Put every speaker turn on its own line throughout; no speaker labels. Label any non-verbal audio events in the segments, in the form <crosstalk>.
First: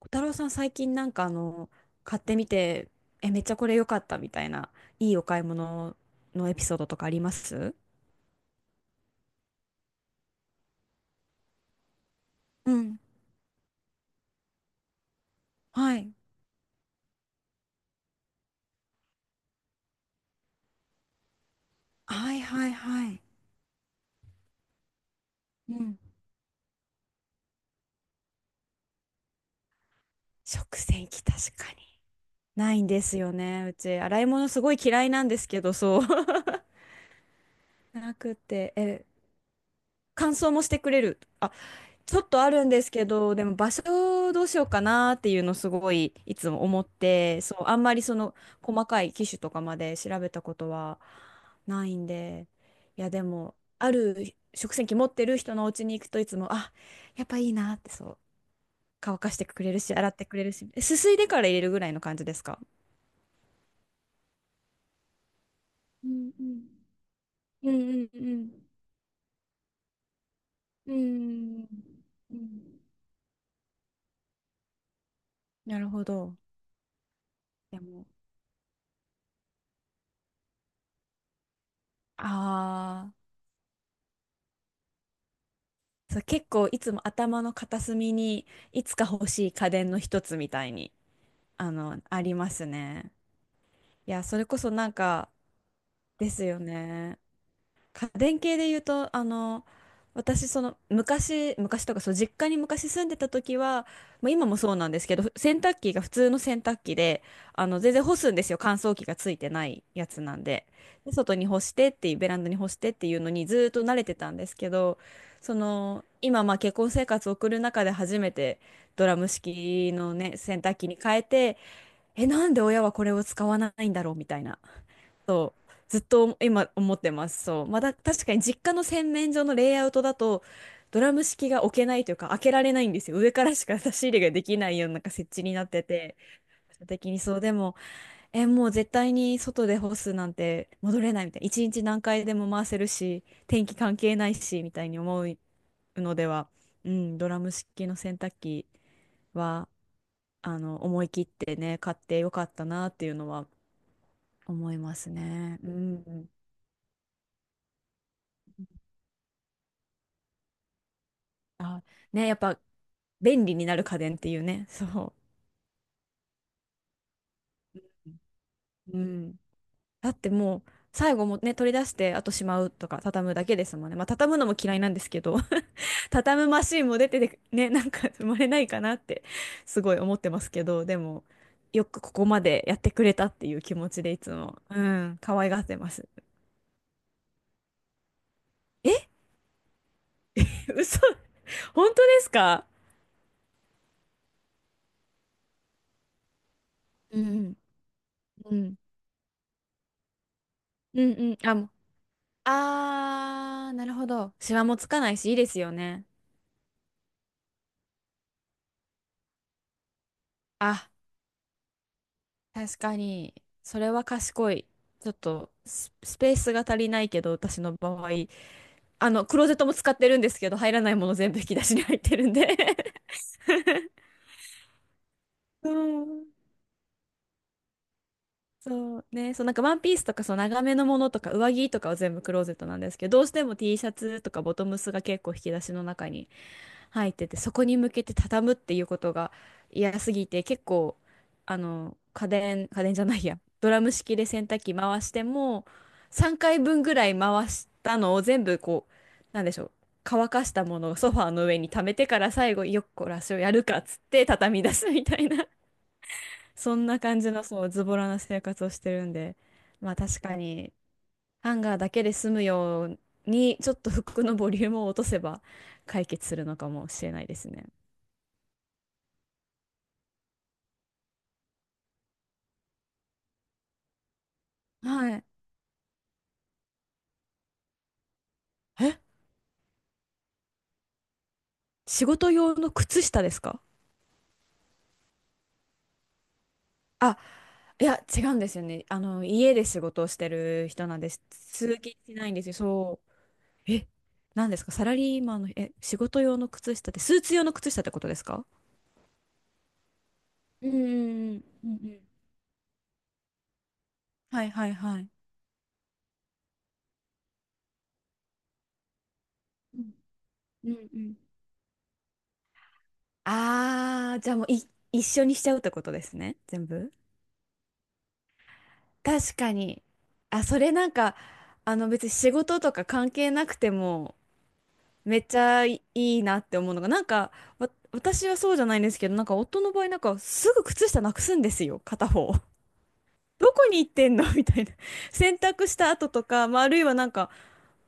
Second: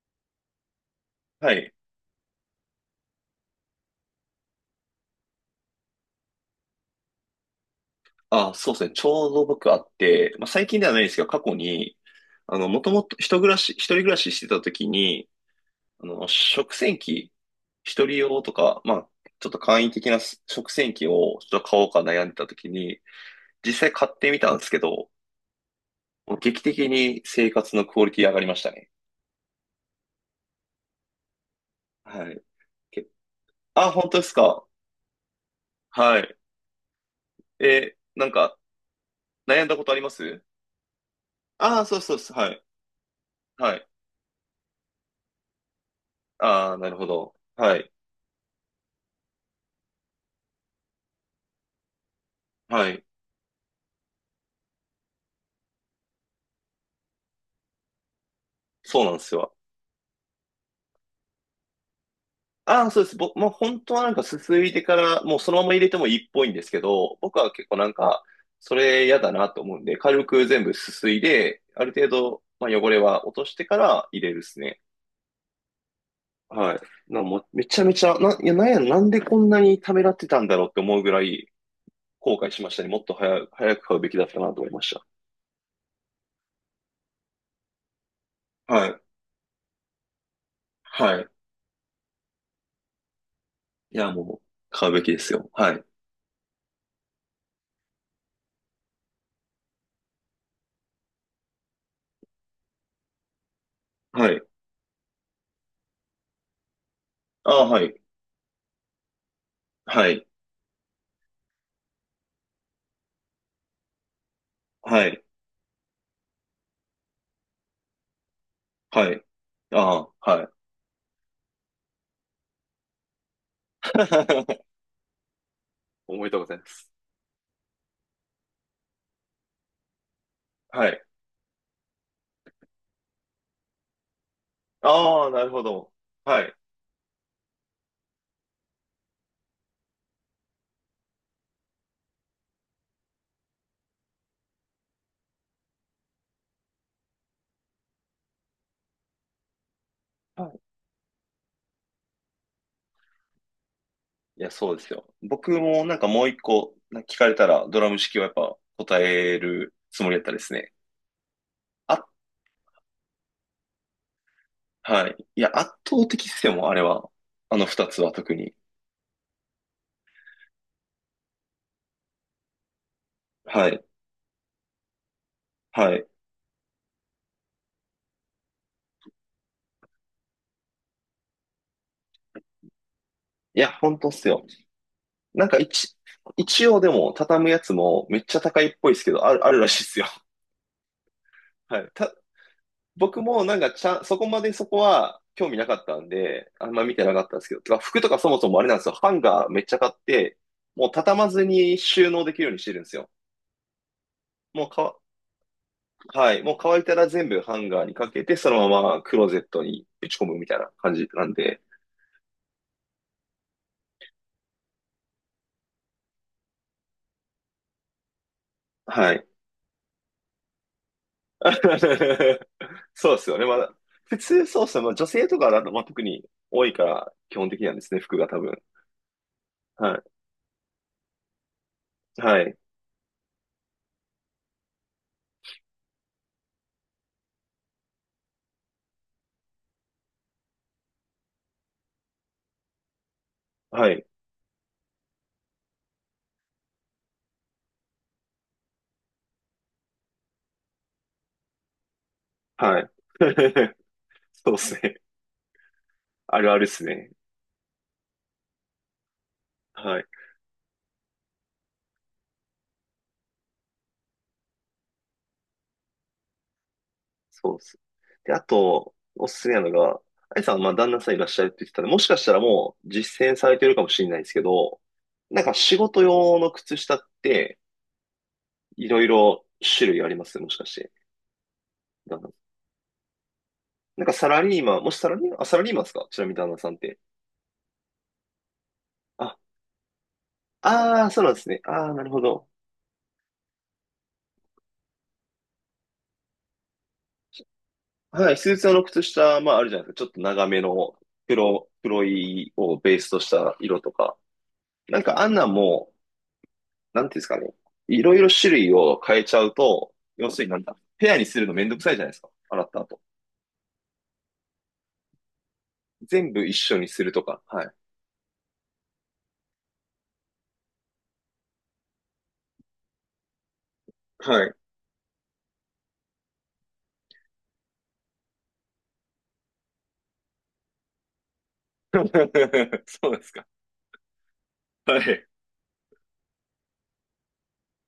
小太郎さん、最近
はい。
買ってみて、めっちゃこれ良かったみたいな、いいお買い物のエピソードとかあります？
あ、そうですね。ちょうど僕あって、まあ、最近ではないですけど、過去に、
う
もと
ん。
もと一人暮らししてた時に、
はい。
食洗機、一人用とか、まあ、ちょっと簡易的な食洗機をちょっと買おうか悩ん
は
で
い
た
は
時
い
に、
はい。
実際買ってみたんですけど、
うん。
もう劇的に生活のクオリティ上がりましたね。
食洗機確かに。
はい。
ないんで
け
すよね。う
あ、
ち、
本当
洗
で
い
す
物す
か。
ごい嫌いなんですけど、そう。
はい。
<laughs> な
なん
く
か、
て、
悩んだことありま
乾
す？
燥もしてくれる。あ、
ああー、そうそ
ち
う
ょっ
そう。
とあ
はい。
るんですけど、でも場
はい。
所どうしようかなっていうのすごいいつも
ああ、
思
な
っ
るほど。
て、そう、
は
あん
い。
まりその細かい機種とかまで調べたことはないんで、
は
い
い。
やでも、ある食洗機持ってる人のお家に行くといつも、あ、やっぱいいなって、そう、
そうな
乾
んで
か
す
して
よ。
くれるし、洗ってくれるし、すすいでから入れるぐらいの感じですか？
ああ、そうです。僕、まあ、本当はなんかすすいでから、もうそのまま入れても
う
いいっ
んう
ぽいんで
ん
すけど、僕は結
う
構なん
んう
か、
ん
それ嫌だなと思うんで、軽く全部す
う
すいで、
ん
ある程
うんう
度、まあ、
ん、
汚れは落としてから入れるですね。
なるほど。
はい。もう、め
で
ちゃめ
も、
ちゃ、な、いや、なんや、なんでこんなにためらってたんだろうって思うぐらい後悔しましたね。もっ
あ
と
あ。
早く買うべきだったなと思いまし
そう、結構いつも頭の片隅に
た。
い
は
つ
い。
か欲しい家電の一つみたいに、
はい。
あの、ありますね。
いや、
いや、そ
も
れ
う、
こそ
買
な
う
ん
べきで
か
すよ。はい。
ですよね。家電系で言うと、あの、私、その、昔とか、そう、実家に昔住んでた時は、
は
まあ、
い。
今もそうなんですけど、洗濯機が普通の洗濯機で、
あ
あ
あ、
の、
は
全
い。
然干すんですよ。乾燥機がついてないや
は
つ
い。
なんで。で、外に干してっていう、ベランダに干してっていうのにずーっと慣れてたんですけど、
はい。
その、今、まあ、結婚生活を送る中で初めてド
は
ラ
い。
ム式
あ
の
あ、
ね、
はい。
洗濯機に変えて、なんで親はこれを使わないんだろうみたい
<laughs>
な。そうずっ
おめでと
と
うございま
今
す。
思ってます。そう。まだ確かに実家の洗面所のレイアウトだと
は
ド
い。
ラム式が置けないというか開けられないんですよ。上からしか差し入れができないような、なんか
ああ、
設置
なる
に
ほ
なって
ど。
て。
はい。
場所的にそうでも、もう絶対に外で干すなんて戻れないみたいな。一日何回でも回せるし、天気関係ないしみたいに思うのでは、うん、ドラム式の洗濯機は
は
あ
い。
の思い切ってね、買ってよかったなっていうのは
いや、
思
そう
い
です
ま
よ。
す
僕
ね。う
もなんかもう
ん。
一個なんか聞かれたらドラム式はやっぱ答えるつもりだったですね。
あ、
あ、
ね、やっぱ便利になる家電っていうね、
は
そ
い。いや、圧倒的っすよ、もうあれは。あの二つは特に。
う。うん。だってもう、最後もね、取り出して、あとしまうとか、畳むだけで
は
す
い。
もんね。まあ、畳むのも嫌いなんですけど、
はい。
<laughs> 畳むマシンも出てて、ね、なんか生まれないかなって、すごい思ってますけど、でも、よくここまでやってくれたってい
い
う
や、
気持
本
ち
当
で
っ
い
す
つ
よ。
も、うん、可
なん
愛
か
がってます。
一応でも畳むやつもめっちゃ高いっぽいです
え、
けど、あるらしいっすよ。
<laughs> 嘘、
は
本
い。
当ですか？
僕もなんかちゃん、そこまでそこは興味なかったんで、あんま見てな
う
か
ん
ったん
う
ですけ
ん。
ど、てか服とかそもそもあれなんですよ。ハンガーめっちゃ買って、もう
うん
畳ま
うん。
ず
あ、もう。
に収納できるようにしてるんですよ。
あー、なるほど。シワ
もう
もつ
か、
かないし、いいですよね。
はい。もう乾いたら全部ハンガーにかけて、そのままクローゼットにぶち込むみたいな
あ、
感じなんで、
確かに、それは賢い。ちょっとスペースが足りないけど、私の場合、あ
は
の、
い。
クローゼットも使ってるんですけど、入らないもの全部引き出しに入ってるんで
<laughs> そ
<laughs>
うですよね。普通そうっすね。まあ、女性とかだ
う
と、まあ、特に
ん、
多いから基本的なんですね。服が多分。
そうね、そう、なんかワンピース
は
とかそう長めのものとか上着とかは全部
い。
クロ
は
ーゼ
い。
ットなんですけど、どうしても T シャツとかボトムスが結構引き出しの中に入ってて、そこに向けて畳むっていうことが嫌すぎて、結構あの家電じゃないや、ドラ
は
ム
い。
式で洗濯機回しても3回分ぐらい回したのを全部こう、なんでしょう、乾かしたものをソファーの上に溜めてから最後、
は
よっ
い。
こらしをやる
<laughs>
かっつって
そう
畳
っ
み
す
出す
ね。
みたいな、
あるあるっ
そ
す
んな
ね。
感じの、そう、ズボラな生活をしてるんで、まあ
はい。
確かに、ハンガーだけで済むように、ちょっと服のボリュームを落とせば解決するのかもしれないです
そうっ
ね。
す。で、あと、おすすめなのが、あいさん、まあ、旦那さんいらっしゃるって言ってたんで、もしかしたらもう実践されてるかもしれないですけど、
はい。
なんか仕事用の靴下って、いろい
え、
ろ種類あります？もしかして。
仕
旦那
事用の靴下ですか？
なんかサラリーマン、もしサラリーマン、あ、サラリーマンですか？ちなみに旦那さんって。
あ、いや、違うんですよね。あの、
あ、
家で仕事をしてる人なん
ああ、
です。
そうなんですね。
通
あ
勤
あ、なる
し
ほ
ないんで
ど。
すよ。そう。え、なんですか、サラリーマンの、え、仕事用の靴下って、スーツ用の靴下ってことです
はい、
か？
スーツ用の靴下、まああるじゃないですか。ちょっと長め
うんう
の
んうんうんう
黒
ん。
いをベースとした色とか。
はいはい
な
は
ん
い。
かあんなんも、なんていうんですかね。いろいろ種類を変えちゃう
う
と、
ん
要するになん
う
だ、
んう
ペ
ん、
アにするのめんどくさいじゃないですか。洗った後。
ああ、じゃあもうい、一緒にしちゃうってことです
全
ね、
部一
全
緒に
部。
するとか。はい。
確かに。あ、それなんか、あの別に仕事とか関係なくても、
はい。
めっちゃいいなって思うのが、なんか、私はそうじゃないんですけど、なんか夫の場合、なんかすぐ靴下なくすんですよ、片方。
<laughs> そうです
<laughs>
か。
どこに行ってんのみたいな。
はい。
洗濯した後とか、まあ、あるいはなんか、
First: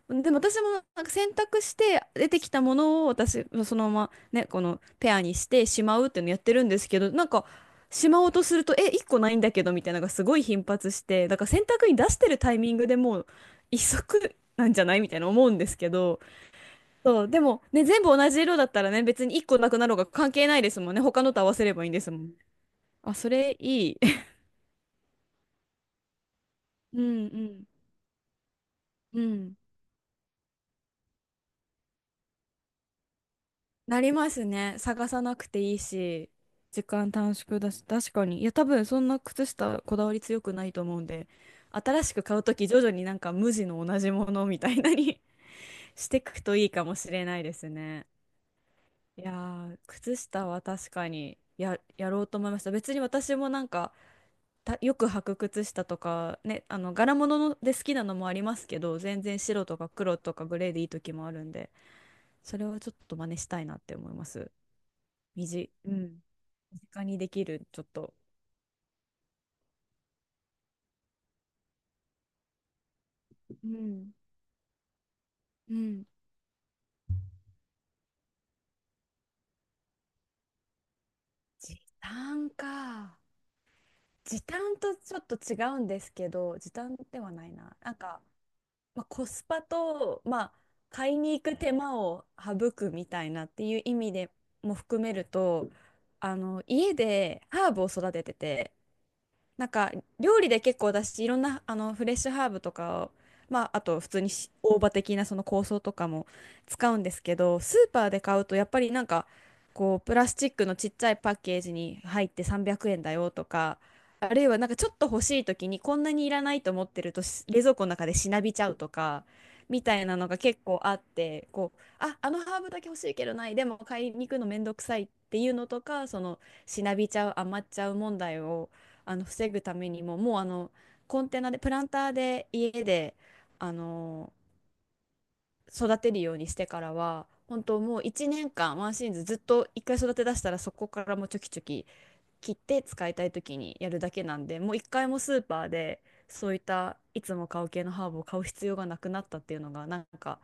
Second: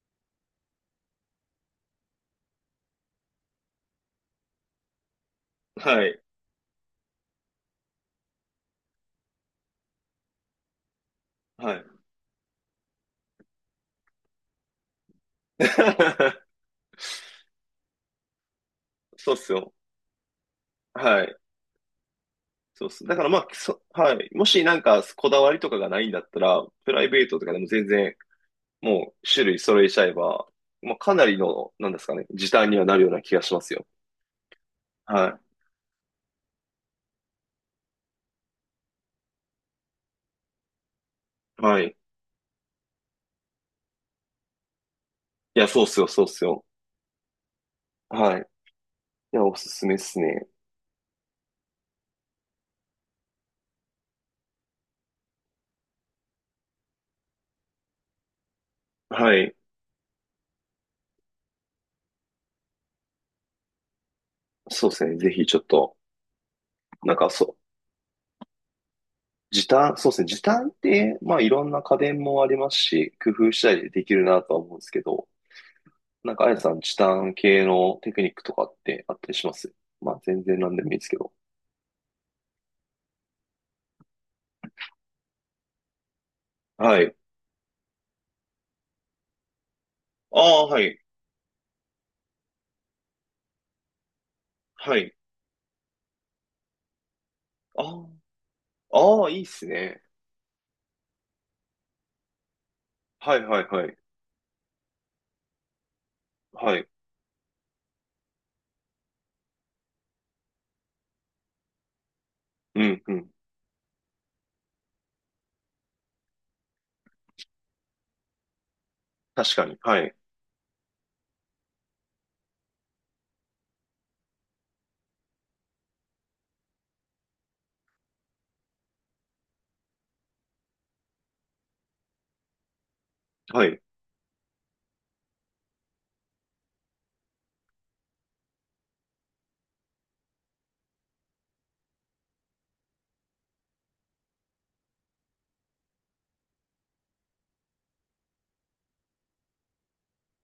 でも私もなんか選択して出てきたものを私そのままねこのペアにしてしま
は
うっ
い。
ていうのやってるんですけど、なんかしまおうとするとえ1個ないんだけどみたいなのがすごい頻発して、だから選
はい。
択に出してるタイミングでもう一足なんじゃないみたいな思うんですけど、
<laughs>
そうでもね全部同じ色だったらね別
そうっ
に1
す
個な
よ。
くなろうが関係ないですもんね、他
は
の
い。
と合わせればいいんですもん。
そうっす。
あ、
だから
そ
まあ、
れいい。
はい。もしなんかこだわりとかがないんだったら、プ
<laughs> う
ラ
んう
イベートとかでも
ん
全然も
う
う種
ん。
類揃えちゃえば、まあ、かなりの、なんですかね、時短にはなるような気がしますよ。
なりますね。探さな
は
くていいし、時間短縮だし、確かに。いや、多分そんな靴下こだわり強くないと思うんで、
い。はい。
新しく買うとき徐々になんか無地の同じものみたいなに
いや、そうっ
<laughs>
すよ、
して
そ
い
うっ
く
す
と
よ。
いいかもしれないですね。
はい。
いや
いや、おす
ー、
すめで
靴
す
下
ね。
は確かにやろうと思いました。別に私もなんか、たよく履く靴下とかね、あの柄物ので好きなのもありますけど、全
は
然
い。
白とか黒とかグレーでいい時もあるんで、それはちょっと真似したいなって思います。
そうですね。ぜひちょっ
水、う
と、
ん。身近
なん
にで
か
き
そう、
る、ちょっと。
時短、そうですね。時短って、まあいろんな家電もありますし、工夫し
う
たりでで
ん。
きるなとは思うんですけど、
うん。
なんかあやさん、時短系のテクニックとかってあったりします？まあ全然なんでもいいですけど。
時短か。時短とちょっと違うんですけど、時短
はい。
ではないな。なんか、まあ、コスパと、
あ
まあ、
あ、はい。
買いに行く手間を省くみたいなっていう意味でも
は
含め
い。
ると、あの、家でハーブ
あ
を育ててて、
あ、ああ、いいっす
なんか
ね。
料理で結構私いろんなあのフレッシュハーブとかを、
はいは
ま
い
あ、あ
はい。
と普通にし大葉的なその香草とかも
はい。
使うんですけど、スーパーで買うとやっぱりなんかこうプラスチックのちっちゃいパッケージに入って300
うん
円
う
だ
ん。
よとか、あるいはなんかちょっと欲しい時にこんなにいらないと思ってるとし冷蔵庫の中でしなびちゃうとか
確かに。
みた
は
い
い。
なのが結構あって、こうあ、あのハーブだけ欲しいけどないでも買いに行くのめんどくさいっていうのとか、そのしなびちゃう余っちゃう問題をあの防ぐためにももうあのコンテナでプランターで家で
は
あ
い。
の育てるようにしてからは本当もう1年間ワンシーズンずっと1回育て出したらそこからもうちょきちょき切って使いたい時にやるだけなんで、もう1回もスーパーでそういったいつも買う系のハーブを買う必要がなくなったっていうのがなんか、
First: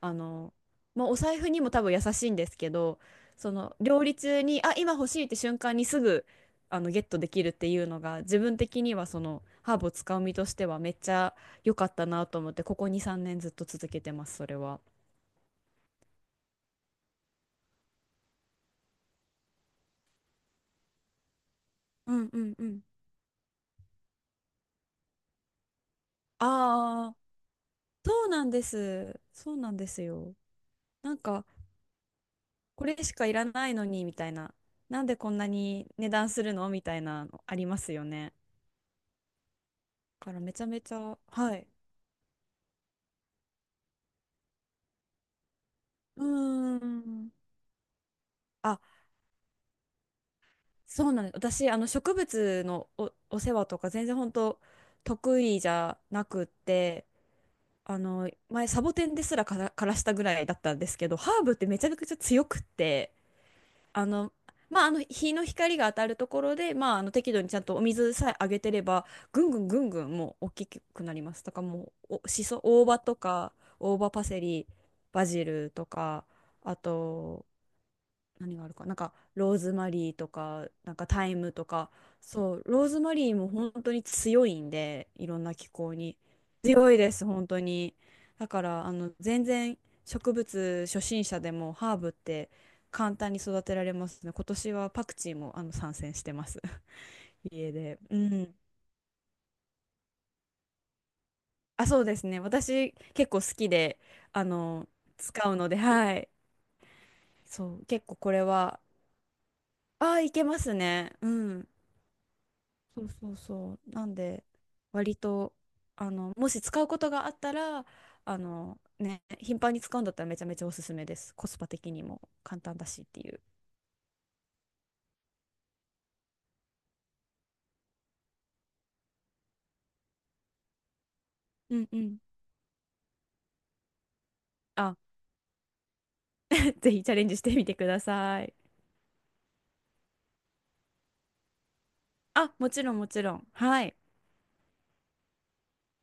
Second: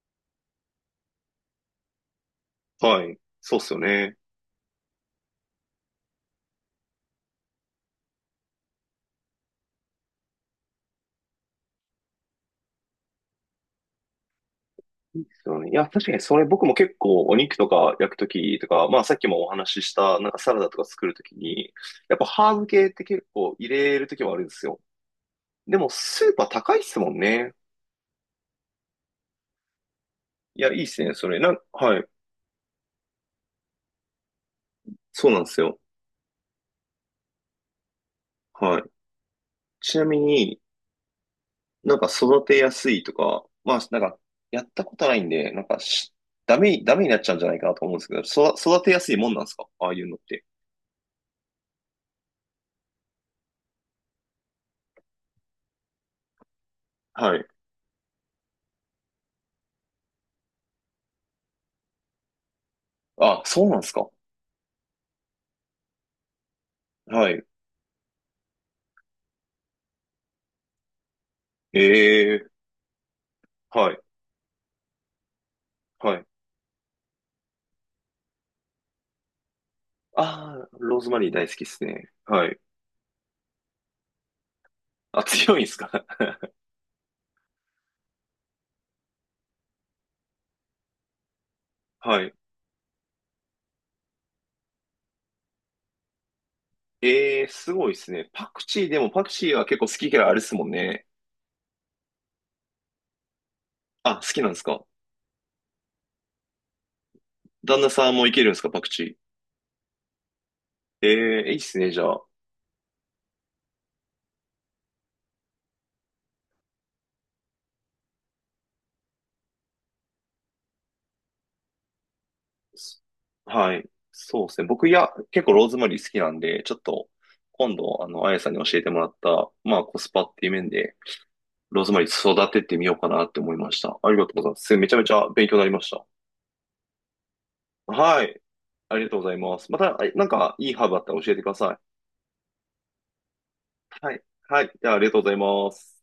あの、まあ、お財布にも多分優しいんですけど、
はい。
そ
そうっす
の
よ
料理
ね。
中にあ今欲しいって瞬間にすぐあのゲットできるっていうのが自分的にはそのハーブを使う身としてはめっちゃ良かったなと思って、ここ2、3年ずっと続けてますそれは。
そうね、いや、確かにそれ僕も結構お肉とか焼くときとか、まあさっきもお話ししたなんかサラダとか作るときに、
う
やっぱ
んうん
ハー
う
ブ
ん。
系って結構入れるときはあるんですよ。でもスーパー高いっすも
ああ、
んね。
そうなんです。そうなんですよ。
いや、いいっすね、
なん
それ。
か、
はい。
これしかいらないのに、みたいな。なんで
そ
こ
う
ん
なん
な
ですよ。
に値段するのみたいなのありますよね。
はい。ちなみ
だからめ
に
ちゃめちゃ、はい。
なんか育てやすいとか、まあなんかやったことないんで、なんか
うー
ダメになっちゃ
ん。
うんじゃないかなと思うんですけど、
あ、
育てやすいもんなんですか？ああいうのって。
そうなんです。私、あの植物のお世話とか全然本当得意じゃなくって、
はい。
あの前サボテンですらから、枯らしたぐらいだったんですけど、ハーブってめちゃくちゃ強くって、
あ、そうなんです
あ
か。
の、まあ、あの日の光が当たるところで、まあ、あの
は
適度
い。
にちゃんとお水さえあげてれば、ぐんぐんぐんぐんもう大きくなります。とかもうお、し
ええ、
そ、大葉とか、
は
大
い。
葉パセリ、バジルと
は
か、
い。
あと、何があるかなんかローズマリーと
あ
か
あ、
なん
ロー
か
ズマ
タ
リー
イ
大
ム
好きで
と
す
か、
ね。は
そ
い。
うローズマリーも本当に強いんで
あ、
いろんな
強いん
気
すか？
候に強いです本当に。だからあの全然植物初心者でもハー
<laughs>
ブっ
はい。
て簡単に育てられますね。今年はパクチーもあの参戦してます。
ええ
<laughs>
ー
家
すごいで
で、
す
う
ね。パ
ん。
クチーでもパクチーは結構好き嫌いあるっすもんね。
あ、そうですね、私結構好きで、
あ、好き
あ
なんですか？
の使うのではい。そ
旦
う
那
結
さん
構
もい
これ
けるんですか？
は
パクチ
あーいけます
ー。
ねう
ええーいいっ
ん。
すね、じゃあ。
そうそうそう。なんで、割と、あの、もし使うことがあったら、あの、ね、頻繁に使うんだったらめちゃめちゃおすすめです。コスパ的にも簡単だ
す
しっていう。
はい。そうですね。僕、いや、結構ローズマリー好きなんで、ちょっと、今度、あの、あやさんに教えてもらった、まあ、コスパっていう面で、
う
ロー
ん
ズ
う
マリ
ん。
ー育ててみようかなって思いました。ありがとうございます。めち
あ、
ゃめちゃ勉強になりました。
<laughs> ぜひチャレンジしてみてくだ
はい。
さい。
ありがとうございます。また、なんか、いいハーブあったら教えてくださ
あ、もちろんもちろん。はい。
い。はい。はい。じゃあ、ありがとうございます。